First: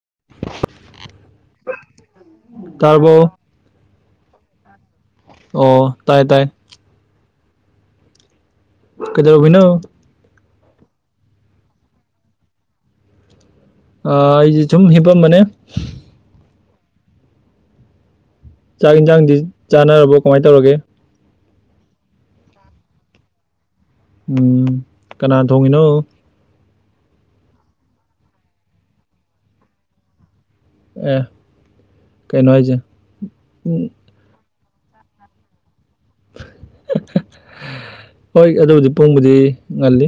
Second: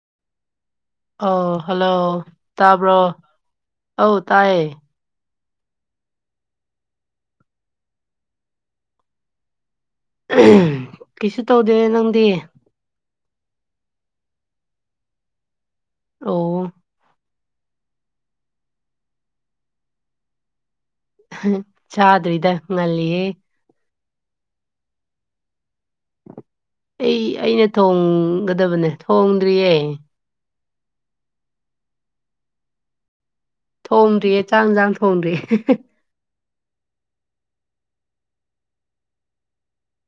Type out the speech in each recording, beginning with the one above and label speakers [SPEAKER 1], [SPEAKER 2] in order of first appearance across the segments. [SPEAKER 1] [inaudible]
[SPEAKER 2] ꯑꯣ ꯍꯜꯂꯣ ꯇꯥꯕ꯭ꯔꯣ
[SPEAKER 1] ꯇꯥꯔꯕꯣ
[SPEAKER 2] ꯑ ꯇꯥꯏꯌꯦ
[SPEAKER 1] ꯑꯣ ꯇꯥꯏ ꯇꯥꯏ ꯀꯗꯔꯣꯚꯅ
[SPEAKER 2] ꯀꯩꯁꯨ ꯇꯧꯗꯦ ꯅꯪꯗꯤ
[SPEAKER 1] ꯑ ꯑꯩꯁꯦ ꯁꯨꯝ ꯍꯤꯄꯝ ꯃꯅꯦ
[SPEAKER 2] ꯑꯣ
[SPEAKER 1] ꯆꯥꯛ ꯌꯦꯟꯁꯥꯡꯗꯤ ꯆꯥꯟꯅꯔꯕꯣ ꯀꯃꯥꯏꯅ ꯇꯧꯔꯒꯦ
[SPEAKER 2] ꯆꯗ꯭ꯔꯨ ꯏꯗ ꯉꯜꯂꯤꯦ
[SPEAKER 1] ꯎꯝ ꯀꯅꯥ ꯊꯣꯡꯉꯤꯅꯣ
[SPEAKER 2] ꯑꯩ ꯑꯩꯅ ꯊꯣꯡꯒꯗꯕꯅꯦ ꯊꯣꯡꯗ꯭ꯔꯤꯌꯦ
[SPEAKER 1] ꯑꯦ ꯀꯩꯅꯣ ꯍꯥꯏꯁꯦ ꯎꯝ
[SPEAKER 2] ꯊꯣꯡꯗ꯭ꯔꯤꯌꯦ ꯆꯥꯛꯟꯁꯥꯡ ꯊꯣꯡꯗ꯭ꯔꯤꯦ
[SPEAKER 1] ꯍꯣꯏ ꯑꯗꯨꯕꯨꯗꯤ ꯄꯣꯡꯕꯨꯗꯤ ꯉꯜꯂꯤ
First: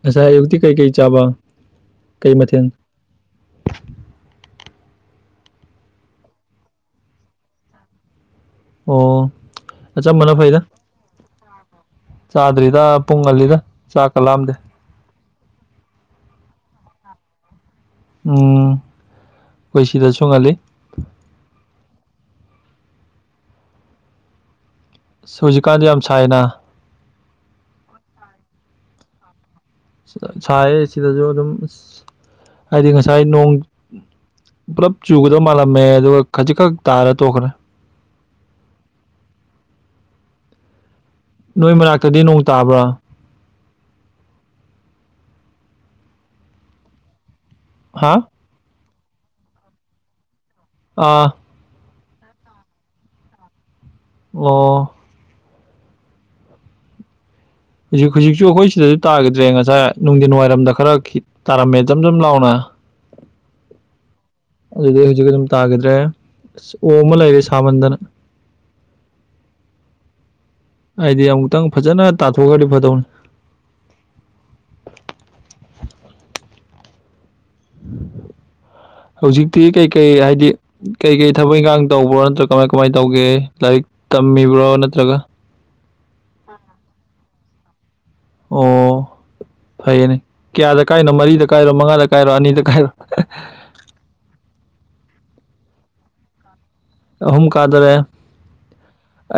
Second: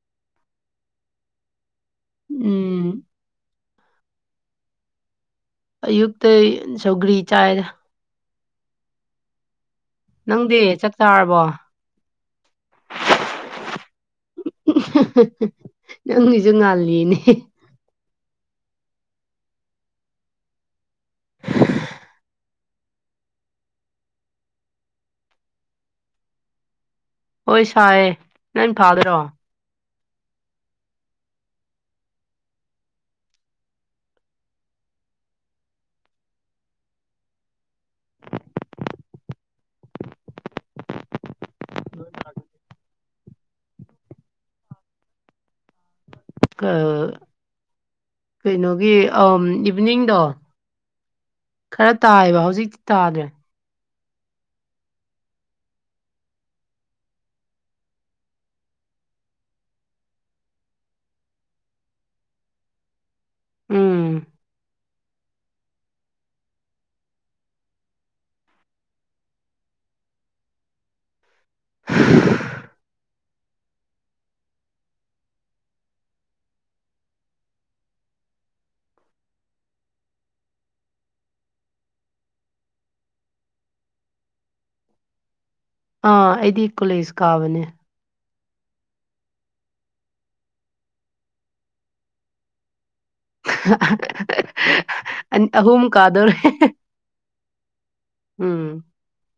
[SPEAKER 1] ꯉꯁꯥꯏꯌꯨꯛꯇꯤ ꯀꯩꯀꯩ ꯆꯥꯕ ꯀꯩ ꯃꯊꯦꯜ
[SPEAKER 2] ꯎꯝ ꯑ ꯌꯨꯛꯇꯛꯇ ꯁꯒꯔꯤ ꯆꯥꯏ
[SPEAKER 1] ꯑꯣ ꯑꯆꯝꯕꯅ ꯐꯩꯗ
[SPEAKER 2] ꯅꯪꯗꯤ ꯆꯠ ꯆꯥꯔꯕꯣ
[SPEAKER 1] ꯆꯥꯗ꯭ꯔꯤꯗ ꯄꯨꯡ ꯀꯜꯂꯤꯗ ꯆꯥꯛ ꯀꯂꯥꯑꯝꯗꯦ
[SPEAKER 2] ꯅꯪꯒꯤꯁꯨ ꯉꯥꯜꯂꯤꯅꯦ
[SPEAKER 1] ꯎ ꯑꯩꯈꯣꯏ ꯁꯤꯗꯁꯨꯣꯡꯍꯜꯂꯤ ꯁ ꯍꯧꯖꯤꯛꯀꯥꯟꯗ ꯌꯥꯝ ꯁꯥꯏꯅ
[SPEAKER 2] ꯍꯣꯏ ꯁꯍꯦ ꯅꯪ ꯐꯥꯗꯔꯣ
[SPEAKER 1] ꯁꯥꯏ ꯁꯤꯗꯁꯨ ꯑꯗꯨꯝ ꯑ ꯍꯥꯏꯗꯤ ꯉꯁꯥꯏ ꯅꯣꯡ ꯄꯨꯂꯞ ꯆꯨꯒꯗꯕ ꯃꯥꯜꯂꯝꯃꯦ ꯑꯗꯨꯒ ꯈꯖꯤꯛꯈꯛ ꯇꯥꯔ ꯇꯣꯛꯈ꯭ꯔꯦ ꯅꯣꯏ ꯃꯅꯥꯛꯇꯗꯤ ꯅꯣꯡ ꯇꯥꯕ꯭ꯔꯥ ꯍꯥ
[SPEAKER 2] ꯀꯩꯅꯣꯒꯤ ꯏꯚꯅꯤꯡꯗꯣ
[SPEAKER 1] ꯑꯥ
[SPEAKER 2] ꯈꯔ ꯇꯥꯏꯑꯕ ꯍꯧꯖꯤꯛꯇꯤ ꯇꯥꯗ꯭ꯔꯦ
[SPEAKER 1] ꯑꯣ ꯍꯧꯖꯤꯛ ꯍꯧꯖꯤꯛꯁꯨ ꯑꯩꯈꯣꯏ ꯁꯤꯗꯁꯨ ꯇꯥꯈꯤꯗ꯭ꯔꯦ ꯉꯁꯥꯏ ꯅꯨꯡꯊꯤꯟ ꯋꯥꯏꯔꯝꯗ ꯈꯔ ꯈꯤ ꯇꯥꯔꯝꯃꯦꯆꯝ ꯁꯝ ꯂꯥꯎꯅ
[SPEAKER 2] [unintelligible] ꯎꯝ
[SPEAKER 1] ꯑꯗꯨꯗꯤ ꯍꯧꯖꯤꯛ ꯑꯗꯨꯝ ꯇꯥꯈꯤꯗ꯭ꯔꯦ ꯑ ꯑꯣ ꯑꯃ ꯂꯩꯔꯦ ꯁꯥꯃꯟꯗꯅ ꯍꯥꯏꯗꯤ ꯑꯃꯨꯛꯇꯪ ꯐꯖꯅ ꯇꯥꯊꯣꯛꯈꯗꯤ ꯐꯗꯧꯅꯤ
[SPEAKER 2] [inaudible]
[SPEAKER 1] ꯍꯧꯖꯤꯛꯇꯤ ꯀꯩꯀꯩ ꯍꯥꯏꯗꯤ ꯀꯩꯀꯩ ꯊꯕꯛ ꯏꯪꯈꯥꯡ ꯇꯧꯕ꯭ꯔꯣ ꯅꯠꯇ꯭ꯔꯒ ꯀꯃꯥꯏ ꯀꯃꯥꯏꯅ ꯇꯧꯒꯦ ꯂꯥꯏꯔꯤꯛ ꯇꯝꯃꯤꯕ꯭ꯔꯣ ꯅꯠꯇ꯭ꯔꯒ
[SPEAKER 2] ꯑꯥ ꯑꯩꯗꯤ ꯀꯣꯂꯦꯖ ꯀꯥꯕꯅꯦ
[SPEAKER 1] ꯑꯣ ꯐꯩꯅꯦ ꯀꯌꯥꯗ ꯀꯥꯏꯅꯣ ꯃꯔꯤꯗ ꯀꯥꯏꯔꯣ ꯃꯉꯥꯗ ꯀꯥꯏꯔꯣ ꯑꯅꯤꯗ ꯀꯥꯏꯔꯣ
[SPEAKER 2] ꯑꯍꯨꯝ ꯀꯥꯗꯦ
[SPEAKER 1] ꯑꯍꯨꯝꯀꯥꯗ꯭ꯔ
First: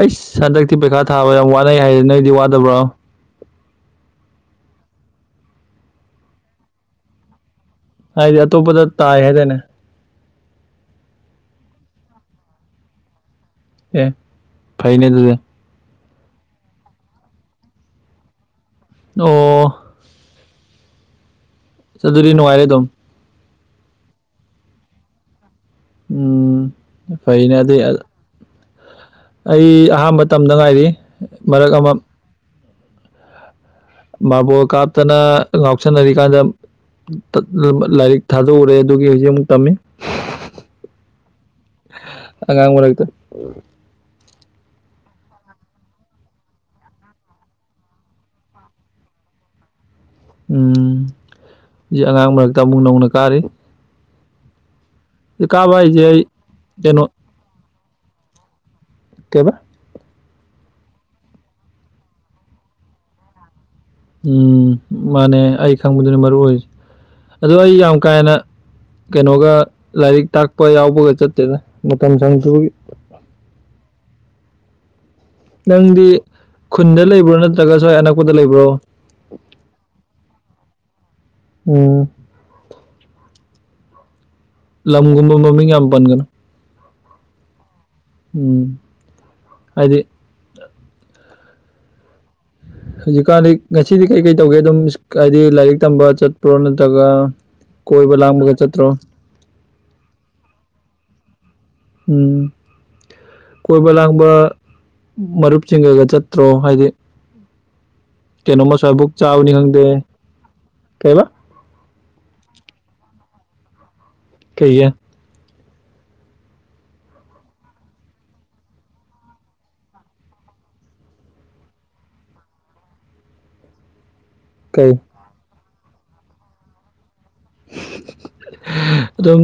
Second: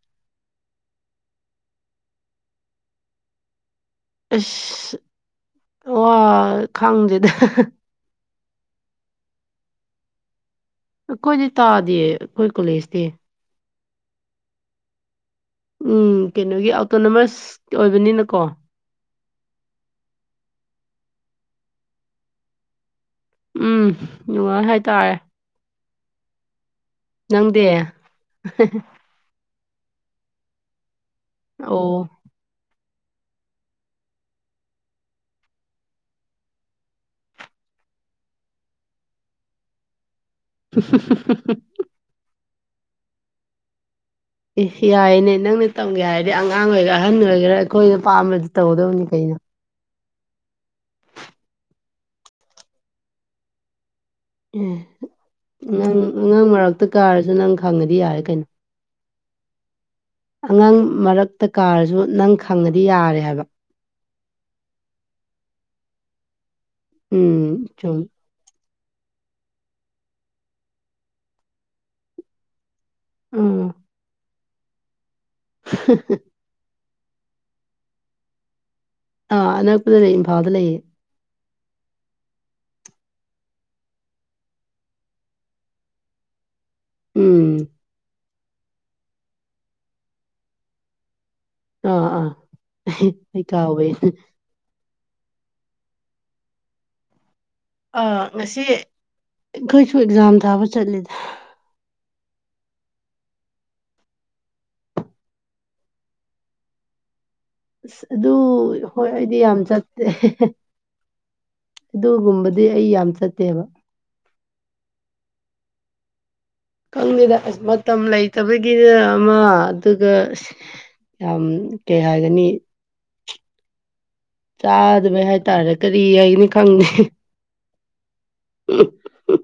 [SPEAKER 1] ꯑꯩꯁ ꯍꯟꯗꯛꯇꯤ ꯄꯩꯈꯥ ꯊꯥꯕ ꯌꯥꯝ ꯋꯥꯅꯩ ꯍꯥꯏꯁꯦ ꯅꯣꯏꯗꯤ ꯋꯥꯗꯕ꯭ꯔꯣ
[SPEAKER 2] ꯋꯥ ꯈꯪꯗꯦꯗ
[SPEAKER 1] ꯍꯥꯏꯗꯤ ꯑꯇꯣꯞꯄꯗ ꯇꯥꯏ ꯍꯥꯏꯗꯅꯦ
[SPEAKER 2] ꯑꯩꯈꯣꯏꯗꯤ ꯇꯥꯗꯦ ꯑꯩꯈꯣꯏ ꯀꯣꯂꯦꯖꯇꯤ
[SPEAKER 1] ꯑꯦ ꯐꯥꯏꯅꯦ ꯑꯗꯨꯗ
[SPEAKER 2] ꯎꯝ ꯀꯩꯅꯣꯒꯤ ꯑꯣꯇꯣꯅꯣꯃꯁ ꯑꯣꯏꯕꯅꯤꯅꯀꯣ
[SPEAKER 1] ꯑꯣ ꯑꯗꯨ ꯑꯗꯨꯗꯤ ꯅꯨꯡꯉꯥꯏꯔꯦ ꯑꯗꯨꯝ
[SPEAKER 2] ꯎꯝ ꯅꯨꯡꯉꯥꯏ ꯍꯥꯏꯇꯥꯔꯦ ꯅꯪꯗꯤ
[SPEAKER 1] ꯎꯝꯥꯏꯩꯅꯗꯤ ꯑ
[SPEAKER 2] [unintelligible]
[SPEAKER 1] ꯑꯩ ꯑꯍꯥꯟꯕ ꯇꯝꯗ ꯉꯥꯏꯔꯤ ꯃꯔꯛ
[SPEAKER 2] ꯑꯣ
[SPEAKER 1] ꯑꯃ ꯃꯥꯕꯥꯕꯣ ꯀꯥꯞꯇꯅ ꯉꯥꯎꯁꯟꯅꯔꯤꯀꯥꯟꯗ ꯂꯥꯏꯔꯤꯛ ꯊꯥꯖꯎꯔꯦ ꯑꯗꯨꯒꯤ ꯍꯧꯖꯤꯛ ꯑꯃꯨꯛ ꯇꯝꯃꯤ ꯑꯉꯥꯡꯉ ꯃꯔꯇ
[SPEAKER 2] ꯑꯦ ꯌꯥꯏꯅꯦ ꯅꯪꯅ ꯇꯧꯒꯦ ꯍꯥꯏꯔꯗꯤ ꯑꯉꯥꯡ ꯑꯣꯏꯒꯦꯔꯥ ꯑꯍꯟ ꯑꯣꯏꯒꯦꯔꯥ ꯑꯩꯈꯣꯏꯅ ꯄꯥꯝꯕꯗꯤ ꯇꯧꯒꯗꯕꯅꯤ ꯀꯩꯅꯣ [inaudible]
[SPEAKER 1] ꯎꯝ ꯁꯤꯦ ꯑꯉꯥꯡ ꯃꯔꯛꯇ ꯑꯃꯨꯛ ꯅꯧꯅ ꯀꯥꯔꯤ ꯀꯥꯕ
[SPEAKER 2] ꯑꯦ ꯅꯪ
[SPEAKER 1] ꯍꯥꯏꯁꯦ ꯑꯩ
[SPEAKER 2] ꯑꯉꯥꯡ ꯃꯔꯛꯇ
[SPEAKER 1] ꯀꯩꯅꯣ
[SPEAKER 2] ꯀꯥꯔꯁꯨ ꯅꯪ ꯈꯪꯉꯗꯤ ꯌꯥꯔꯦ ꯀꯩꯅꯣ
[SPEAKER 1] ꯀꯕ
[SPEAKER 2] ꯑꯉꯥꯡ ꯃꯔꯛꯇ ꯀꯥꯔꯁꯨ ꯅꯪ ꯈꯪꯉꯗꯤ ꯌꯥꯔꯦ ꯍꯥꯏꯕ
[SPEAKER 1] ꯎꯝ ꯃꯥꯅꯦ ꯑꯩ ꯈꯪꯕꯗꯨꯅ ꯃꯔꯨ ꯑꯣꯏ ꯑꯗꯣ
[SPEAKER 2] ꯎꯝ
[SPEAKER 1] ꯑꯩ ꯌꯥꯝ
[SPEAKER 2] ꯆꯨꯝ
[SPEAKER 1] ꯀꯥꯦꯟꯅ ꯀꯩꯅꯣꯒ ꯂꯥꯏꯔꯤꯛ ꯇꯥꯛꯄ ꯌꯥꯎꯕꯒ ꯆꯠꯇꯦꯗ ꯃꯇꯝ ꯁꯪꯁꯨ
[SPEAKER 2] ꯎꯝ
[SPEAKER 1] ꯅꯪꯗꯤ ꯈꯨꯟꯗ ꯂꯩꯕ꯭ꯔꯣ ꯅꯠꯇ꯭ꯔꯒ ꯁ꯭ꯋꯥꯏ ꯑꯅꯛꯄꯗ ꯂꯩꯕ꯭ꯔꯣ
[SPEAKER 2] ꯑ ꯑꯅ ꯄꯨꯗ ꯂꯩ ꯐꯥꯗ ꯂꯩꯌꯦꯦ
[SPEAKER 1] ꯎꯝ ꯂꯝꯒꯨꯝꯕ ꯃꯃꯤꯡ ꯌꯥꯝ ꯄꯟꯒꯅ
[SPEAKER 2] ꯎꯝ
[SPEAKER 1] ꯎꯝ ꯍꯥꯏꯗꯤ
[SPEAKER 2] ꯑꯥ ꯑꯥ ꯑꯩ
[SPEAKER 1] ꯍꯧꯖꯤꯛꯀꯥꯟꯗꯤ
[SPEAKER 2] ꯀꯥꯎꯕꯩ
[SPEAKER 1] ꯉꯁꯤꯗꯤ ꯀꯩꯀꯩ ꯇꯧꯒꯦ ꯑꯗꯨꯝ ꯍꯥꯏꯗꯤ ꯂꯥꯏꯔꯤꯛ ꯇꯝꯕ ꯆꯠꯄ꯭ꯔꯣ ꯅꯠꯇ꯭ꯔꯒ
[SPEAKER 2] ꯑ
[SPEAKER 1] ꯀꯣꯏꯕ ꯂꯥꯡꯕꯒ
[SPEAKER 2] ꯉꯁꯤ
[SPEAKER 1] ꯆꯠꯇ꯭ꯔꯣ
[SPEAKER 2] ꯑꯩꯈꯣꯏꯁꯨ ꯑꯦꯛꯖꯥꯝ ꯊꯥꯕ ꯆꯠꯂꯤꯗ
[SPEAKER 1] ꯎꯝ ꯀꯣꯏꯕ ꯂꯥꯡꯕ ꯃꯔꯨꯞꯁꯤꯡꯒꯒ ꯆꯠꯇ꯭ꯔꯣ ꯍꯥꯏꯗꯤ
[SPEAKER 2] ꯑꯁ ꯑꯗꯨ
[SPEAKER 1] ꯀꯩꯅꯣꯝꯃ
[SPEAKER 2] ꯍꯣꯏ
[SPEAKER 1] ꯁ꯭ꯋꯥꯏꯕꯨꯛ
[SPEAKER 2] ꯑꯩꯗꯤ
[SPEAKER 1] ꯆꯥꯕꯅꯤ
[SPEAKER 2] ꯌꯥꯝ
[SPEAKER 1] ꯈꯪꯗꯦ
[SPEAKER 2] ꯆꯠꯇꯦ
[SPEAKER 1] ꯀꯩꯕ
[SPEAKER 2] ꯑꯗꯨꯒꯨꯝꯕꯗꯤ ꯑꯩ ꯌꯥꯝ ꯆꯠꯇꯦꯕ
[SPEAKER 1] ꯀꯩꯦ
[SPEAKER 2] ꯈꯪꯗꯦꯗ ꯑꯁ ꯃꯇꯝ ꯂꯩꯇꯕꯒꯤꯅ ꯑꯃ ꯑꯗꯨꯒ ꯌꯥꯝ ꯀꯩ ꯍꯥꯏꯒꯅꯤ
[SPEAKER 1] ꯀꯩ
[SPEAKER 2] ꯆꯥꯗꯕꯩ ꯍꯥꯏꯇꯥꯔꯦ ꯀꯔꯤ ꯍꯥꯏꯅꯤ ꯈꯪꯗꯦ
[SPEAKER 1] ꯑꯗꯨꯣ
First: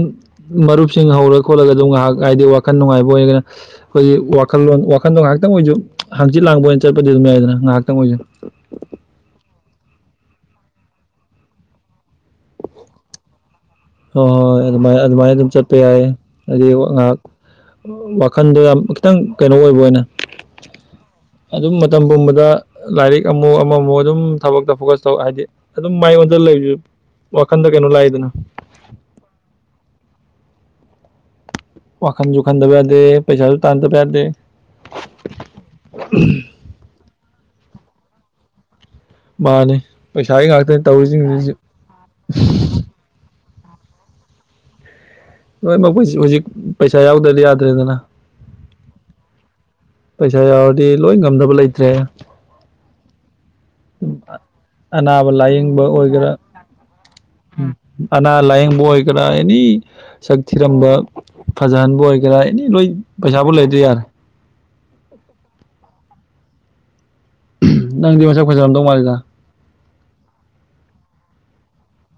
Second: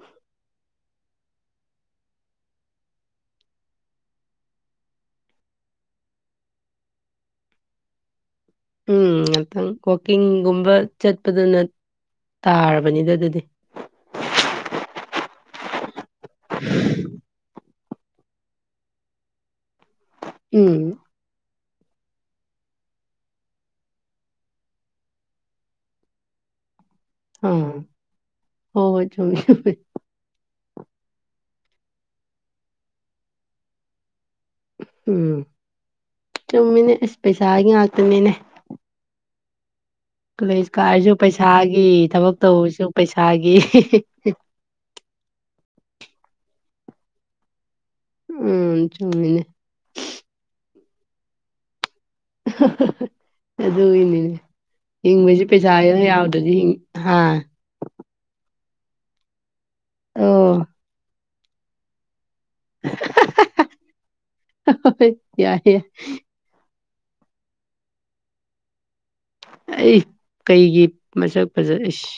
[SPEAKER 1] ꯃꯔꯨꯞꯁꯤꯡ ꯍꯧꯔ ꯈꯣꯠꯂꯒ ꯑꯗꯨꯝ ꯉꯥꯏꯍꯥꯛ ꯍꯥꯏꯗꯤ ꯋꯥꯈꯜ ꯅꯨꯡꯉꯥꯏꯕ ꯑꯣꯏꯔꯒꯅ ꯑꯩꯈꯣꯏꯒꯤ ꯋꯥꯈꯜꯂꯣꯟ ꯋꯥꯈꯜꯗꯣ ꯉꯥꯏꯍꯥꯛꯇꯪ ꯇꯪ ꯑꯣꯏꯁꯨ ꯍꯪꯆꯤꯠ ꯂꯥꯡꯕ ꯑꯣꯏꯅ ꯆꯠꯄꯗꯤ ꯑꯗꯨꯝ ꯌꯥꯏꯗꯅ ꯉꯥꯏꯍꯥꯛꯇꯪ ꯑꯣꯏꯁꯨ
[SPEAKER 2] ꯎꯝ ꯉꯥꯛꯇꯪ ꯋꯥꯋꯀꯤꯡꯒꯨꯝꯕ ꯆꯠꯄꯗꯅ ꯇꯥꯔꯕꯅꯤꯗ ꯑꯗꯨꯗꯤ
[SPEAKER 1] ꯍꯣꯏ ꯍꯣꯏ ꯍꯣꯏ ꯑꯗꯨꯃꯥꯏ ꯑꯗꯨꯃꯥꯏꯅ ꯑꯗꯨꯝ ꯆꯠꯄ ꯌꯥꯏ ꯍꯥꯏꯗꯤ ꯉꯥꯏꯍꯥꯛ ꯋꯥꯈꯟꯗꯣ ꯌꯥꯝ ꯈꯤꯇꯪ ꯀꯩꯅꯣ ꯑꯣꯏꯕ ꯑꯣꯏꯅ
[SPEAKER 2] ꯎꯝ
[SPEAKER 1] ꯑꯗꯨꯝ ꯃꯇꯝ ꯄꯨꯝꯕꯗ ꯂꯥꯏꯔꯤꯛ ꯑꯃꯨ ꯑꯃꯃꯨꯛ ꯑꯗꯨꯝ ꯊꯕꯛꯇ ꯐꯣꯀꯁ ꯇꯧ ꯍꯥꯏꯗꯤ ꯑꯗꯨꯝ ꯃꯉꯣꯟꯗ ꯂꯩ ꯋꯥꯈꯟꯗ
[SPEAKER 2] ꯑꯥ
[SPEAKER 1] ꯀꯩꯅꯣ ꯂꯥꯛꯏꯗꯅ
[SPEAKER 2] ꯍꯣꯏ ꯆꯃꯦ ꯆꯃꯦ
[SPEAKER 1] ꯋꯥꯟ ꯖꯈꯟꯗꯕꯗ ꯄꯩꯁꯥꯁꯨ ꯇꯥꯟꯗ ꯄꯦꯔꯗꯦ
[SPEAKER 2] ꯎꯝ ꯆꯨꯝꯃꯤꯅꯦ ꯑꯁ ꯄꯩꯁꯥꯒꯤ ꯉꯥꯛꯇꯅꯤꯅꯦ
[SPEAKER 1] ꯃꯥꯅꯦ
[SPEAKER 2] ꯀꯣꯂꯦꯖ ꯀꯥꯔꯁꯨ ꯄꯩꯁꯥꯒꯤ ꯊꯕꯛ ꯇꯧꯁꯨ ꯄꯩꯁꯥꯒꯤ [inaudible]
[SPEAKER 1] ꯂꯣꯏꯃꯛ ꯍꯧꯖꯤꯛ ꯄꯩꯁꯥ ꯌꯥꯎꯗꯗꯤ ꯌꯥꯗ꯭ꯔꯦꯗꯅ
[SPEAKER 2] ꯎꯝ ꯆꯣꯡꯃꯤꯅꯦ
[SPEAKER 1] ꯗꯤ ꯂꯣꯏ ꯉꯝꯗꯕ ꯂꯩꯇ꯭ꯔꯦ
[SPEAKER 2] ꯑꯗ ꯏꯅꯤꯅꯦ
[SPEAKER 1] ꯑꯅꯥꯕ ꯂꯥꯏꯌꯦꯡꯕ ꯑꯣꯏꯒꯦꯔꯥ
[SPEAKER 2] ꯍꯥ
[SPEAKER 1] ꯑꯅꯥ ꯂꯥꯏꯌꯦꯡꯕ ꯑꯣꯏꯒꯦꯔꯥ ꯑꯦꯅꯤ ꯁꯛ
[SPEAKER 2] ꯑꯣ
[SPEAKER 1] ꯊꯤꯔꯝꯕ ꯐꯖꯍꯟꯕ ꯑꯣꯏꯒꯥ ꯏꯅꯦ ꯂꯣꯏ ꯄꯩꯁꯥꯣ ꯂꯩꯗꯦꯔ
[SPEAKER 2] ꯌꯥꯏꯏꯦ ꯌꯥꯏ
[SPEAKER 1] ꯅꯪꯗꯤ ꯃꯩꯁꯥ ꯐꯩꯖꯥꯔꯗꯧ ꯃꯥꯜꯂꯤꯗ
[SPEAKER 2] ꯑꯩ ꯀꯩꯒꯤ ꯃꯁꯛ ꯐꯖꯏꯁꯤ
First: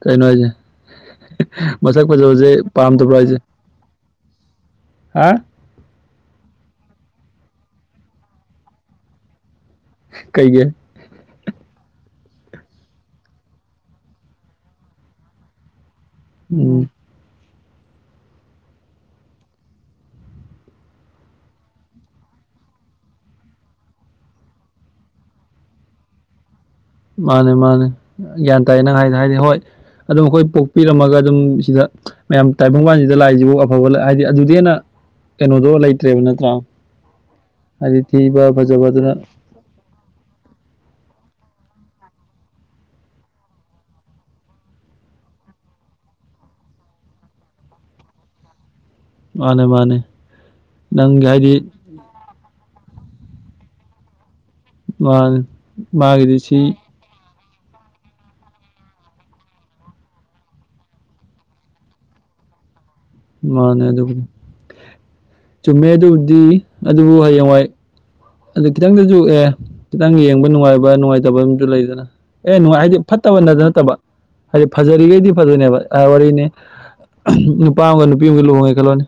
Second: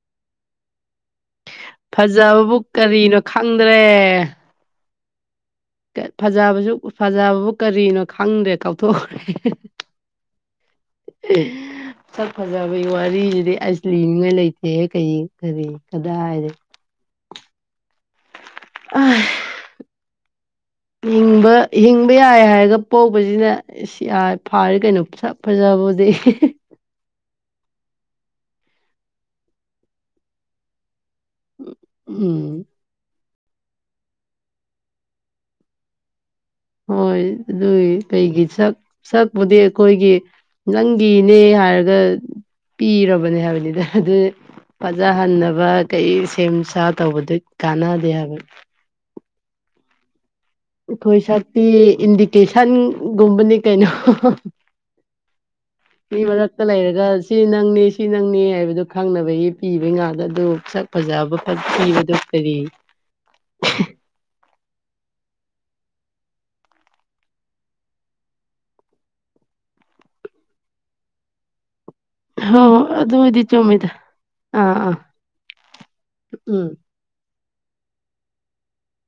[SPEAKER 1] ꯀꯩꯅꯩꯅꯅꯨꯡ ꯍꯥꯏꯅꯦꯦ ꯃꯁꯛ ꯐꯖꯕꯁꯦ
[SPEAKER 2] ꯐꯖꯕꯕꯨ
[SPEAKER 1] ꯄꯥꯝꯗꯕ꯭ꯔꯥ
[SPEAKER 2] ꯀꯔꯤꯅꯣ
[SPEAKER 1] ꯑꯩꯁꯦ
[SPEAKER 2] ꯈꯪꯗ꯭ꯔꯦ
[SPEAKER 1] ꯍꯥ
[SPEAKER 2] ꯐꯖꯕꯁꯨ ꯐꯖꯕꯕꯨ ꯀꯔꯤꯅꯣ ꯈꯪꯗ꯭ꯔꯦ ꯀꯥꯎꯊꯣꯛꯈ꯭ꯔꯦ
[SPEAKER 1] ꯀꯩꯦ
[SPEAKER 2] ꯁꯛ ꯐꯖꯕꯒꯤ ꯋꯥꯔꯤꯁꯤꯗꯤ ꯑꯥꯏꯁꯅꯤꯡꯉꯥꯏ ꯂꯩꯇꯦꯍ ꯀꯩ ꯀꯔꯤ ꯑꯗꯨꯗꯥ ꯍꯥꯏꯗꯤꯦ
[SPEAKER 1] ꯎꯝ
[SPEAKER 2] ꯑ ꯍꯕ ꯍꯤꯡꯕ ꯌꯥꯏ ꯍꯥꯏꯔꯒ ꯄꯁꯤꯅ ꯐꯥꯔꯦ ꯀꯩꯅꯣ ꯐꯖꯕ ꯍꯧꯗꯩ
[SPEAKER 1] ꯃꯥꯅꯦ ꯃꯥꯅꯦ ꯒ꯭ꯌꯥꯟ ꯇꯥꯏꯌꯦ ꯅꯪ ꯍꯥꯏꯗ ꯍꯥꯏꯗꯤ ꯍꯣꯏ ꯑꯗꯨꯝ ꯑꯩꯈꯣꯏ ꯄꯣꯛꯄꯤꯔꯝꯃꯒꯗꯤ ꯑꯗꯨꯝ ꯁꯤꯗ ꯃꯌꯥꯝ
[SPEAKER 2] ꯎꯝ
[SPEAKER 1] ꯇꯥꯏꯕꯪꯕꯥꯜꯁꯤꯗ ꯂꯥꯏꯁꯤꯕꯨ ꯑꯐꯕ ꯍꯥꯏꯗꯤ ꯑꯗꯨꯗꯤ ꯍꯦꯟꯅ ꯀꯩꯅꯣꯗꯣ ꯂꯩꯇ꯭ꯔꯦꯕꯅ
[SPEAKER 2] ꯍꯣꯏ ꯑꯗꯨꯒꯤ ꯀꯩꯒꯤ ꯁꯛ
[SPEAKER 1] ꯐꯖꯕꯗꯨꯅ
[SPEAKER 2] ꯁꯛꯄꯨꯗꯤ ꯑꯩꯈꯣꯏꯒꯤ ꯅꯪꯒꯤ ꯅꯦꯠ ꯌꯥꯔꯒ ꯄꯤꯔꯕꯅꯦ ꯍꯥꯏꯕꯅꯤꯗ ꯑꯗꯨ ꯐꯖꯍꯟꯅꯕ ꯀꯩ ꯁꯦꯝ ꯁꯥ ꯇꯧꯕꯗꯤ ꯀꯥꯟꯅꯗꯦ ꯍꯥꯏꯕ
[SPEAKER 1] ꯃꯥꯅꯦ ꯃꯥꯅꯦ
[SPEAKER 2] ꯑꯈꯣꯏ
[SPEAKER 1] ꯅꯪꯒꯤ ꯍꯥꯏꯗꯤ
[SPEAKER 2] ꯁꯛꯇꯤ ꯏꯟꯗꯤꯀꯦꯁꯟꯒꯨꯝꯕꯅꯤ ꯀꯩꯅꯣ
[SPEAKER 1] ꯃꯥꯅꯦ
[SPEAKER 2] ꯃꯤ
[SPEAKER 1] ꯃꯥꯒꯤꯗꯤ
[SPEAKER 2] ꯃꯔꯛꯇ
[SPEAKER 1] ꯁꯤ
[SPEAKER 2] ꯂꯩꯔꯒ ꯁꯤ ꯅꯪꯅꯦ ꯁꯤ ꯅꯪꯅꯦ ꯍꯥꯏꯕꯗꯣ ꯈꯪꯅꯕꯒꯤ ꯄꯤꯕꯩ ꯉꯥꯛꯇ ꯑꯗꯨ ꯁꯛ ꯐꯖꯕ ꯄꯤꯕꯗꯣ ꯀꯔꯤ
[SPEAKER 1] ꯃꯥꯅꯦ ꯑꯗꯨꯕꯨ ꯆꯨꯝꯃꯦ ꯑꯗꯨꯕꯨꯗꯤ ꯑꯗꯨꯕꯨ ꯍꯌꯦꯡꯋꯥꯏ ꯑꯗꯨ ꯈꯤꯇꯪꯗꯁꯨ ꯑꯦ ꯈꯤꯇꯪ ꯌꯦꯡꯕ ꯅꯨꯡꯉꯥꯏꯕ ꯅꯨꯡꯉꯥꯏꯇꯕ ꯑꯃꯁꯨ ꯂꯩꯗꯅ ꯑꯦ ꯅꯨꯡꯉꯥꯏ
[SPEAKER 2] ꯍꯣꯏ
[SPEAKER 1] ꯍꯥꯏꯗꯤ ꯐꯠꯇꯕ
[SPEAKER 2] ꯑꯗꯨꯕꯨꯗꯤ ꯆꯨꯝꯃꯤꯗ
[SPEAKER 1] ꯅꯠꯇꯕ ꯍꯥꯏꯗꯤ
[SPEAKER 2] ꯑꯥ ꯑꯥ
[SPEAKER 1] ꯐꯖꯔꯤꯈꯩꯗꯤ ꯐꯖꯔꯦꯕ ꯋꯥꯔꯤꯅꯤ
[SPEAKER 2] ꯎꯝ
[SPEAKER 1] ꯅꯨꯄꯥ ꯑꯃꯒ ꯅꯨꯄꯤ ꯑꯃꯒ ꯂꯨꯍꯣꯡꯉꯦ ꯈꯜꯂꯣꯅꯤ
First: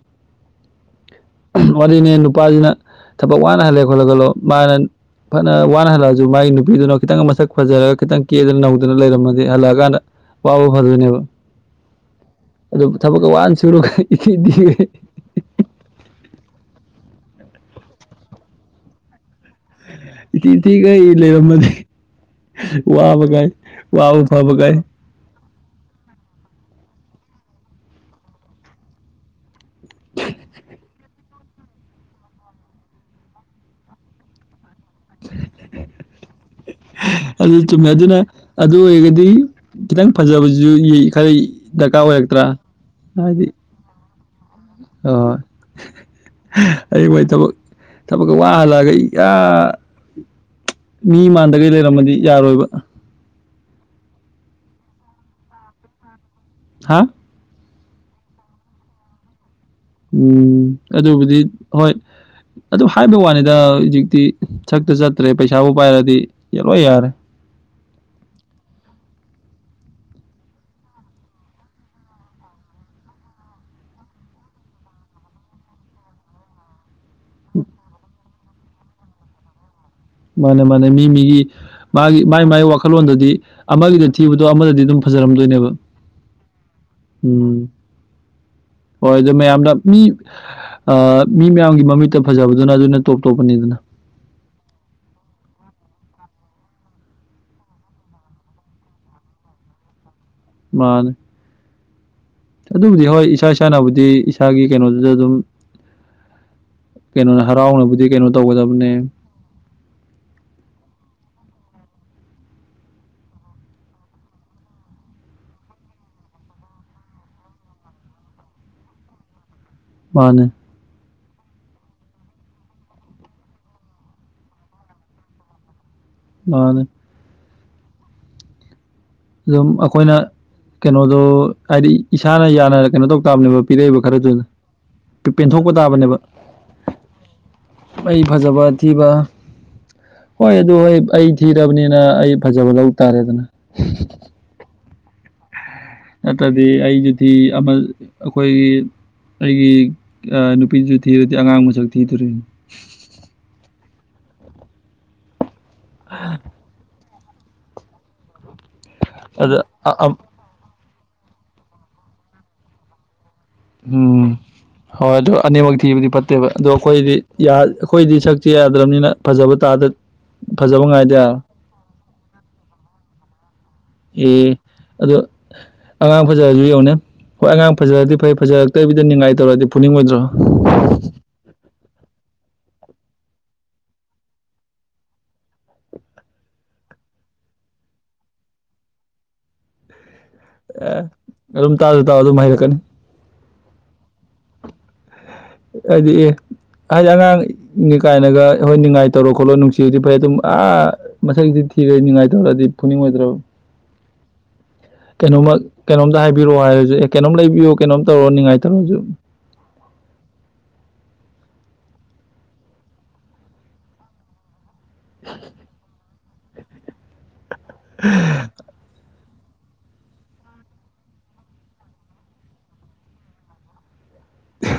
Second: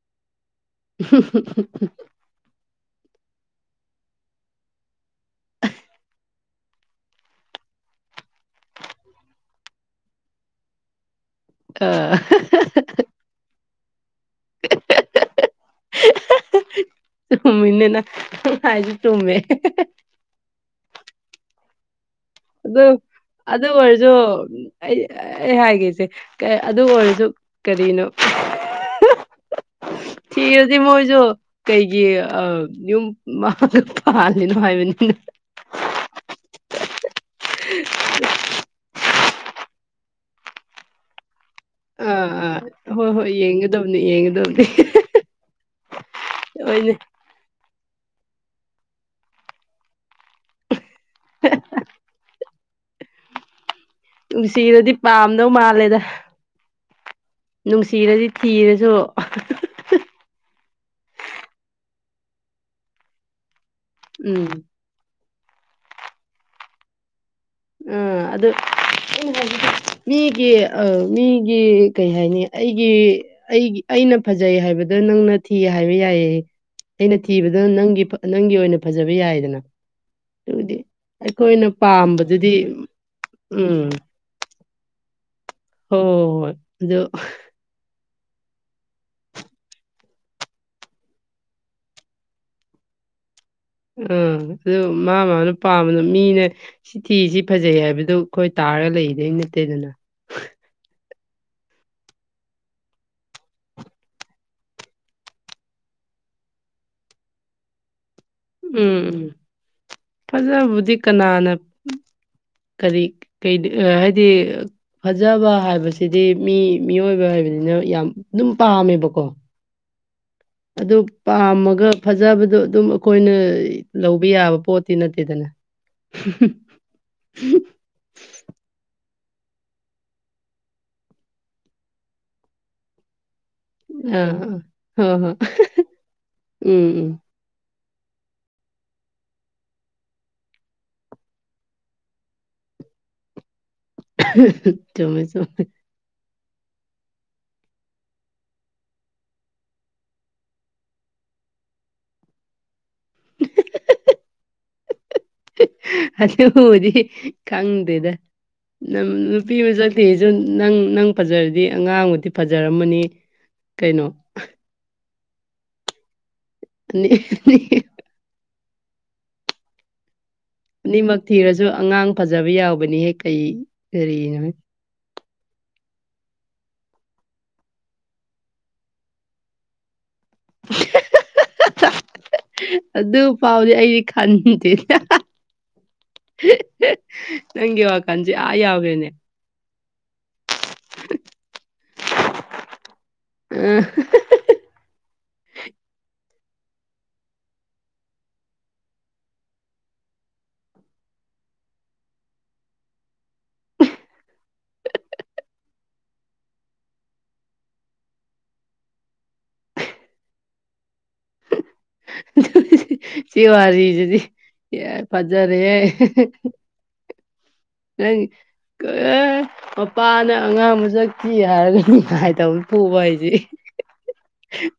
[SPEAKER 1] ꯋꯥꯔꯤꯅꯦ ꯅꯨꯄꯥꯁꯤꯅ ꯊꯕꯛ ꯋꯥꯅ ꯍꯜꯂꯦ ꯈꯣꯠꯂꯦ ꯈꯜꯂꯣ ꯃꯥꯅ ꯐꯅ ꯋꯥꯅ ꯍꯜꯂꯛꯑꯁꯨ ꯃꯥꯒꯤ ꯅꯨꯄꯤꯗꯨꯅ ꯈꯤꯇꯪ ꯃꯁꯛ ꯐꯖꯔꯒ ꯈꯤꯇꯪ ꯀꯦꯔꯒ ꯅꯧꯗꯅ ꯂꯩꯔꯝꯃꯗꯤ ꯍꯜꯂꯛꯑꯀꯥꯟꯗ ꯋꯥꯕ ꯐꯗꯣꯏꯅꯦꯕ
[SPEAKER 2] ꯑ
[SPEAKER 1] ꯑꯗꯨ ꯊꯕꯛꯀ ꯋꯥꯟ ꯁꯨꯔꯒ ꯏꯊꯤ
[SPEAKER 2] ꯆꯨꯝꯃꯤꯅꯤꯅꯦ ꯅꯪ ꯍꯥꯏꯁꯨ ꯆꯨꯝꯃꯦ
[SPEAKER 1] ꯏꯊꯤ ꯊꯤꯒꯩ ꯂꯩꯔꯝꯃꯗꯤ
[SPEAKER 2] ꯑꯗꯨ
[SPEAKER 1] ꯋꯥꯕꯒꯥꯏ
[SPEAKER 2] ꯑꯗꯨ ꯑꯣꯏꯔꯁꯨ
[SPEAKER 1] ꯋꯥꯕ ꯐꯕꯒꯥꯏ
[SPEAKER 2] ꯑꯩ ꯑꯩ ꯍꯥꯏꯒꯦꯁꯦ ꯑꯗꯨ ꯑꯣꯏꯔꯁꯨ ꯀꯔꯤꯅꯣ ꯊꯔꯥꯗꯤ ꯃꯣꯏ ꯀꯩꯒꯤ ꯌꯨꯝ ꯃꯥꯒ ꯄꯥꯜꯂꯤꯅꯣ ꯍꯥꯏꯕꯅꯤ [inaudible]
[SPEAKER 1] ꯑꯗꯨ ꯆꯨꯝꯃꯦ ꯑꯗꯨꯅ ꯑꯗꯨ ꯑꯣꯏꯔꯒꯗꯤ ꯈꯤꯇꯪ ꯐꯖꯕꯁꯨ ꯈꯔ ꯗꯔꯀꯥꯔ
[SPEAKER 2] ꯑꯥ
[SPEAKER 1] ꯑꯣꯏꯔꯛꯇ꯭ꯔꯥ
[SPEAKER 2] ꯑꯥ ꯍꯣꯏ ꯍꯣꯏ
[SPEAKER 1] ꯍꯥꯏꯗꯤ
[SPEAKER 2] ꯌꯦꯡꯒꯗꯕꯅꯤ ꯌꯦꯡꯒꯗꯕꯅꯤ
[SPEAKER 1] ꯑꯣꯏ
[SPEAKER 2] ꯍꯣꯏꯅꯦ
[SPEAKER 1] ꯑꯩ ꯃꯣꯏ ꯊꯕꯛ ꯋꯥ ꯍꯜꯂꯛꯑꯒ ꯃꯤ ꯃꯥꯟꯗꯒꯩ ꯂꯩꯔꯝꯃꯗꯤ ꯌꯥꯔꯣꯏꯕ
[SPEAKER 2] ꯅꯨꯡꯁꯤꯕꯗꯤ ꯄꯥꯝꯗꯧ ꯃꯥꯜꯂꯦꯗ
[SPEAKER 1] ꯍꯥ
[SPEAKER 2] ꯅꯨꯡꯁꯤꯔꯗꯤ ꯊꯤꯔꯁꯨ
[SPEAKER 1] ꯎꯝ ꯑꯗꯨꯕꯨꯗꯤ ꯍꯣꯏ ꯑꯗꯨꯝ ꯍꯥꯏꯕ ꯋꯥꯅꯤꯗ ꯍꯧꯖꯤꯛꯇꯤ
[SPEAKER 2] ꯎꯝ
[SPEAKER 1] ꯁꯛꯇ ꯆꯠꯇ꯭ꯔꯦ ꯄꯩꯁꯥꯕꯨ ꯄꯥꯏꯔꯗꯤ ꯂꯣꯏ ꯌꯥꯔꯦ
[SPEAKER 2] ꯎꯝ ꯑꯗꯨ ꯃꯤꯒꯤ ꯑ ꯃꯤꯒꯤ ꯀꯩ ꯍꯥꯏꯅꯤ ꯑꯩꯒꯤ ꯑꯩꯒꯤ ꯑꯩꯅ ꯐꯖꯩ ꯍꯥꯏꯕ ꯗ ꯅꯪꯅ ꯊꯤ ꯍꯥꯏꯕ ꯌꯥꯏꯌꯦ ꯑꯩꯅ ꯊꯤꯕꯗ ꯅꯒꯤ ꯅꯪꯒꯤ ꯑꯣꯏꯅ ꯐꯖꯕ ꯌꯥꯏꯗꯅ
[SPEAKER 1] ꯃꯥꯅꯦ
[SPEAKER 2] ꯑꯗꯨꯕꯨꯗꯤ
[SPEAKER 1] ꯃꯥꯅꯦ ꯃꯤ ꯃꯤꯒꯤ
[SPEAKER 2] ꯑꯩꯈꯣꯏꯅ
[SPEAKER 1] ꯃꯥꯒꯤ ꯃꯥꯏ
[SPEAKER 2] ꯄꯥꯝꯕꯗꯨꯗꯤ
[SPEAKER 1] ꯃꯥꯏ ꯋꯥꯈꯜꯂꯣꯟꯗꯗꯤ
[SPEAKER 2] ꯎꯝ
[SPEAKER 1] ꯑꯃꯒꯤꯗ ꯊꯤꯕꯗꯣ ꯑꯃꯗꯗꯤ ꯑꯗꯨꯝ ꯐꯖꯔꯝꯗꯣꯏꯅꯦꯕ
[SPEAKER 2] ꯍꯣꯏ ꯑꯗꯨ
[SPEAKER 1] ꯎꯝ ꯍꯣꯏ ꯑꯗꯨꯗꯣ ꯃꯌꯥꯝꯅ ꯃꯤ ꯑ ꯃꯤ ꯃꯌꯥꯝꯒꯤ ꯃꯃꯤꯠꯇ ꯐꯖꯕꯗꯨꯅ ꯑꯗꯨꯅ ꯇꯣꯞ ꯇꯣꯞꯄꯅꯤꯗꯅ
[SPEAKER 2] ꯑ ꯑꯗꯨ ꯃꯥ ꯃꯥꯅ ꯄꯥꯝꯕꯗꯨ ꯃꯤꯅ ꯁꯤ ꯊꯤꯔꯤꯁꯤ ꯐꯖꯩ ꯍꯥꯏꯕꯗꯨ ꯑꯈꯣꯏ ꯇꯥꯔꯒ ꯂꯩꯗꯧ ꯅꯠꯇꯦꯗꯅ
[SPEAKER 1] ꯃꯥꯅꯦ ꯑꯗꯨꯕꯨꯗꯤ ꯍꯣꯏ ꯏꯁꯥ ꯏꯁꯥꯅꯕꯨꯗꯤ ꯏꯁꯥꯒꯤ ꯀꯩꯅꯣꯗꯨꯗ ꯑꯗꯨꯝ ꯀꯩꯅꯣꯅꯦ ꯍꯔꯥꯎꯅꯕꯨꯗꯤ ꯀꯩꯅꯣ
[SPEAKER 2] ꯎꯝ
[SPEAKER 1] ꯇꯧꯒꯗꯕꯅꯦ
[SPEAKER 2] ꯎꯝ ꯐꯖꯕꯨꯗꯤ ꯀꯅꯥꯅ ꯀꯔꯤ ꯍꯥꯏꯗꯤ ꯐꯖꯕ ꯍꯥꯏꯕꯁꯤꯗꯤ ꯃꯤ ꯃꯤꯑꯣꯏꯕ ꯍꯥꯏꯕꯅꯤ ꯑꯗꯨꯅ ꯌꯥꯝ ꯑꯗꯨꯝ ꯄꯥꯝꯃꯦꯕꯀꯣ
[SPEAKER 1] ꯃꯥꯅꯦ
[SPEAKER 2] ꯑꯗꯨ ꯄꯥꯝꯃꯒ ꯐꯖꯕꯗꯣ ꯑꯗꯨꯝ ꯑꯈꯣꯏꯅ ꯂꯧꯕ ꯌꯥꯕ ꯄꯣꯠꯇꯤ ꯅꯠꯇꯦꯗꯅ
[SPEAKER 1] ꯃꯅꯦ
[SPEAKER 2] [inaudible]
[SPEAKER 1] ꯑꯗꯨꯝ ꯑꯩꯈꯣꯏꯅ ꯀꯩꯅꯣꯗꯣ ꯍꯥꯏꯗꯤ ꯏꯁꯥꯅ ꯌꯥꯅ ꯀꯩꯅꯣ ꯇꯧ ꯇꯥꯕꯅꯦꯕ ꯄꯤꯔꯛꯏꯕ ꯈꯔꯗꯨ
[SPEAKER 2] ꯑꯥ ꯑꯥ. ꯍꯣꯏ ꯍꯣꯏ
[SPEAKER 1] ꯄꯦꯟꯊꯣꯛꯄ ꯇꯥꯕꯅꯦꯕ
[SPEAKER 2] ꯎꯝ ꯎꯝ
[SPEAKER 1] ꯑꯩ ꯐꯖꯕꯊꯤꯕ ꯍꯣꯏ ꯑꯗꯨ ꯍꯣꯏ ꯑꯩ ꯊꯤꯔꯕꯅꯤꯅ ꯑꯩ ꯐꯖꯕ ꯂꯧ ꯇꯥꯔꯦꯗꯅ
[SPEAKER 2] ꯆꯃꯦ ꯆꯃꯦ
[SPEAKER 1] ꯅꯠꯇ꯭ꯔꯗꯤ ꯑꯩꯗꯨꯗꯤ ꯑꯃ ꯑꯩꯈꯣꯏꯒꯤ ꯑꯩꯒꯤ ꯅꯨꯄꯤꯖꯨ ꯊꯤꯔꯗꯤ ꯑꯉꯥꯡ ꯃꯁꯛ ꯊꯤꯗꯧꯔꯤꯅꯤ
[SPEAKER 2] [inaudible] ꯑꯗ ꯍꯗꯤ ꯈꯪꯗꯦꯗ ꯅꯨꯄꯤ
[SPEAKER 1] ꯑꯗ
[SPEAKER 2] ꯑꯃ
[SPEAKER 1] ꯑ ꯑꯝ
[SPEAKER 2] ꯆꯠꯇꯁꯨ ꯅꯪ ꯅꯪ ꯐꯖꯔꯗꯤ ꯑꯉꯥꯡꯕꯨꯗꯤ ꯐꯖꯔꯝꯃꯅꯤ ꯀꯩꯅꯣ
[SPEAKER 1] ꯎꯝ ꯍꯣꯏ ꯑꯗꯨꯣ ꯑꯅꯤꯃꯛ ꯊꯤꯕꯗꯤ ꯐꯠꯇꯦꯕ ꯑꯗꯣ
[SPEAKER 2] ꯑꯅꯤ
[SPEAKER 1] ꯑꯩꯈꯣꯏꯗꯤ ꯑꯩꯈꯣꯏꯗꯤ ꯛꯇꯤ ꯌꯥꯗ꯭ꯔꯕꯅꯤꯅ ꯐꯖꯕ ꯇꯥꯗ ꯐꯖꯕ ꯉꯥꯏꯗ
[SPEAKER 2] ꯑꯅꯤꯃꯛ
[SPEAKER 1] ꯌꯥꯔꯣꯏ
[SPEAKER 2] ꯊꯤꯔꯁꯨ ꯑꯉꯥꯡ ꯐꯖꯕ ꯌꯥꯎꯕꯅꯤꯍꯦꯛ ꯀꯩ ꯀꯔꯤꯅꯣ
[SPEAKER 1] ꯑꯦ ꯑꯗꯣ ꯑꯉꯥꯡ ꯐꯖꯔꯁꯨ ꯌꯧꯅꯦ ꯍꯣꯏ ꯑꯉꯥꯡ ꯐꯖꯔꯗꯤ ꯐꯩ ꯐꯖꯔꯛꯇꯕꯤꯗ ꯉꯥꯏ ꯇꯧꯔꯗꯤ ꯄꯨꯅꯤꯡꯉꯣꯏꯗ꯭ꯔꯣ
[SPEAKER 2] l ꯑꯗꯨ ꯐꯥꯎꯗꯤ ꯑꯩꯗꯤ ꯈꯟꯗꯦ ꯅꯪꯒꯤ ꯋꯥꯈꯜꯁꯦ ꯑꯥ ꯌꯥꯎꯈ꯭ꯔꯦꯅꯦ
[SPEAKER 1] ꯑꯦ ꯑꯗꯨꯝ ꯇꯥꯁꯨ ꯇꯥꯎ ꯑꯗꯨꯝ ꯍꯩꯔꯛꯀꯅꯤ
[SPEAKER 2] ꯎ
[SPEAKER 1] ꯑꯗꯨꯗꯤ ꯍꯥꯏꯗꯤ ꯑꯉꯥꯡꯒꯤ ꯀꯥꯏꯅꯒ ꯍꯣꯏ ꯅꯨꯡꯉꯥꯏ ꯇꯧꯔꯣ ꯈꯣꯠꯂꯣ ꯅꯨꯡꯁꯤꯕꯗꯤ ꯐꯩ ꯑꯗꯨꯝ ꯑꯥ ꯃꯊ ꯊꯤꯈꯦ ꯅꯨꯡꯉꯥꯏꯇꯧꯔꯗꯤ ꯄꯨꯅꯤꯡ ꯑꯣꯏꯗ꯭ꯔꯕ ꯀꯩꯅꯣꯃꯛ ꯀꯩꯅꯣꯝꯇ ꯍꯥꯏꯕꯤꯔꯛꯑꯣ ꯍꯥꯏꯔꯁꯨ ꯑꯦ ꯀꯩꯅꯣꯝ ꯂꯩꯕꯤꯌꯣ ꯀꯩꯅꯣꯝ ꯇꯧꯔꯣ ꯅꯤꯡꯉꯥꯏꯇꯔꯣꯁꯨ
[SPEAKER 2] ꯁꯤ ꯑꯁꯤꯗꯤ ꯑꯦ ꯐꯖꯥꯔꯦ ꯍꯥꯏ ꯃꯄꯥꯅ ꯑꯉꯥꯡꯕ ꯆꯈꯤ ꯍꯥꯏꯔꯒ ꯉꯥꯏꯇꯕ ꯐꯨꯕ ꯍꯥꯏꯁꯦ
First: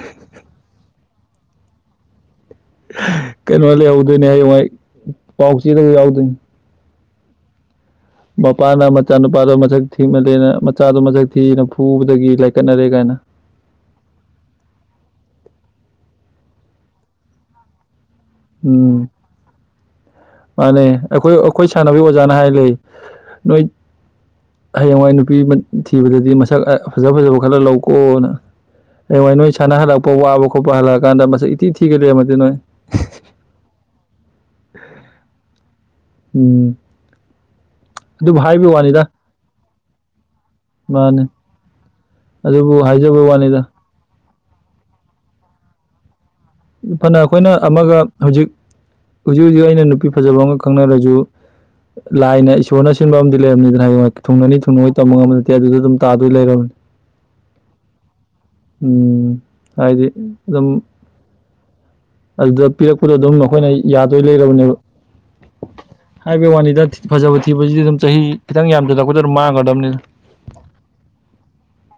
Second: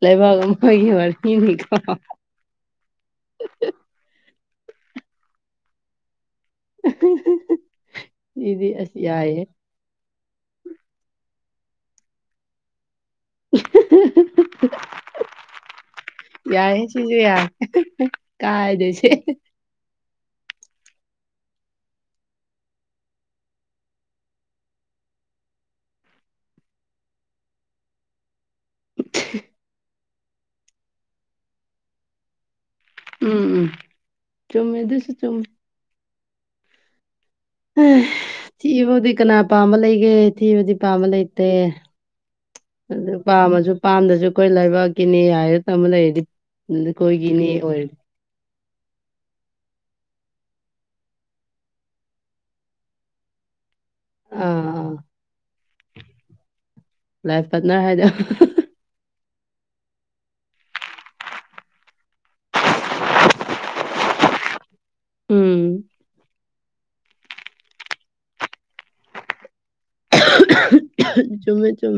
[SPEAKER 2] ꯂꯩꯥꯏꯕꯒꯦ ꯃꯔꯔ ꯀ
[SPEAKER 1] ꯀꯩꯅꯣ ꯂꯩꯍꯧꯗꯣꯏꯅꯦ ꯍꯌꯦꯡꯋꯥꯏ ꯄꯥꯎ ꯆꯦꯗꯒ ꯌꯥꯎꯗꯣꯏꯅꯤ
[SPEAKER 2] ꯁꯤꯗꯤ
[SPEAKER 1] ꯃꯄꯥꯅ
[SPEAKER 2] ꯑꯁ
[SPEAKER 1] ꯃꯆꯥ
[SPEAKER 2] ꯌꯥꯏꯍꯦ
[SPEAKER 1] ꯅꯨꯨꯄꯥꯗꯣ ꯃꯁꯛ ꯊꯤꯃꯜꯂꯦꯅ ꯃꯆꯥꯗꯣ ꯃꯁꯛ ꯊꯤꯅ ꯐꯨꯕꯗꯒꯤ ꯂꯥꯏꯀꯠꯅꯔꯦ ꯀꯥꯏꯅ
[SPEAKER 2] [inaudible] ꯌꯥꯍꯦ ꯁꯤꯁꯨ ꯌꯥꯏ
[SPEAKER 1] ꯎꯝ
[SPEAKER 2] ꯀꯥꯏꯗꯣꯏꯁꯦ
[SPEAKER 1] ꯃꯥꯅꯦ ꯑꯩꯈꯣꯏ ꯑꯩꯈꯣꯏ ꯁꯥꯟꯅꯕꯒꯤ ꯑꯣꯖꯥꯅ ꯍꯥꯏꯔꯛꯌꯦ ꯅꯣꯏ ꯍꯌꯦꯡꯋꯥꯏ ꯅꯨꯄꯤ ꯊꯤꯕꯗꯗꯤ ꯃꯁꯛ ꯐꯖ ꯐꯖꯕ ꯈꯔ ꯂꯧꯀꯣꯅ ꯍꯌꯦꯋꯥꯏ ꯅꯣꯏ ꯁꯥꯟꯅꯍꯜꯂꯛꯄ ꯋꯥꯕ ꯈꯣꯠꯄ ꯍꯜꯂꯛꯑꯀꯥꯟꯗ ꯃꯁꯛ ꯏꯊꯤ ꯊꯤꯒꯩ ꯂꯩꯔꯝꯃꯗꯤ ꯅꯣꯏ
[SPEAKER 2] ꯎꯝ ꯎꯝ ꯆꯨꯝꯃꯦꯗꯁꯨ ꯆꯨꯝꯃꯦ
[SPEAKER 1] ꯎꯝ ꯑꯗꯨꯕꯨ ꯍꯥꯏꯕꯩ ꯋꯥꯅꯤꯗ
[SPEAKER 2] ꯊꯤꯕꯕꯨꯗꯤ ꯀꯅꯥ ꯄꯥꯝꯕ ꯂꯩꯒꯦ ꯊꯤꯕꯨꯗꯤ ꯄꯥꯝꯕ
[SPEAKER 1] ꯃꯥꯅꯦ
[SPEAKER 2] ꯂꯩꯇꯦ
[SPEAKER 1] ꯑꯗꯨꯕꯨ
[SPEAKER 2] ꯑꯗꯨ
[SPEAKER 1] ꯍꯥꯏꯖꯕꯩ ꯋꯥꯅꯤꯗ
[SPEAKER 2] ꯄꯥꯝꯃꯁꯨ ꯄꯥꯝꯗꯁꯨ ꯑꯩꯈꯣꯏ ꯂꯩꯕꯥꯛꯀꯤꯅꯤ ꯍꯥꯏꯔ ꯇꯃ ꯂꯩꯔꯗꯤ
[SPEAKER 1] ꯐꯅ
[SPEAKER 2] ꯑꯩꯈꯣꯏꯒꯤꯅꯤ
[SPEAKER 1] ꯑꯩꯈꯣꯏꯅ
[SPEAKER 2] ꯑꯣꯏꯔꯗꯤ
[SPEAKER 1] ꯑꯃꯒ ꯍꯧꯖꯤꯛ ꯍꯧꯖꯤꯛ ꯍꯧꯖꯤꯛ ꯑꯩꯅ ꯅꯨꯄꯤ ꯐꯖꯕ ꯑꯃ ꯈꯪꯅꯔꯁꯨ ꯂꯥꯏꯅ ꯏꯁꯣꯔꯅ ꯁꯤꯟꯕ ꯑꯃꯗꯤꯝ ꯂꯩꯔꯝꯅꯤꯗꯅ ꯊꯨꯡꯅꯅꯤ
[SPEAKER 2] ꯑꯥ ꯑꯥ
[SPEAKER 1] ꯊꯨꯡꯅꯉꯣꯏ ꯇꯝꯕ ꯉꯝꯕ ꯅꯠꯇꯦ ꯑꯗꯨꯗ ꯑꯗꯨꯝ ꯇꯥꯗꯣꯏ ꯂꯩꯔꯕꯅꯤ ꯎꯝ
[SPEAKER 2] [unintelligible]
[SPEAKER 1] ꯍꯥꯏꯗꯤ ꯑꯗꯨꯝ ꯑꯗꯨꯗ ꯄꯤꯔꯛꯄꯗꯣ ꯑꯗꯨꯝ ꯑꯩꯈꯣꯏꯅ ꯌꯥꯗꯣꯏ ꯂꯩꯔꯕꯅꯦꯕ
[SPEAKER 2] ꯎꯝ
[SPEAKER 1] ꯑꯗꯨ ꯋꯥꯅꯤꯗ ꯐꯖꯕ ꯊꯤꯕꯁꯤꯗꯤ ꯑꯗꯨꯝ ꯆꯍꯤ ꯈꯤꯇꯪ ꯌꯥꯝꯖꯂꯛꯄꯗ ꯑꯗꯨꯝ ꯃꯥꯡꯒꯗꯕꯅꯤꯅ
[SPEAKER 2] ꯆꯨꯝꯃꯦ ꯆꯨꯝꯃꯦ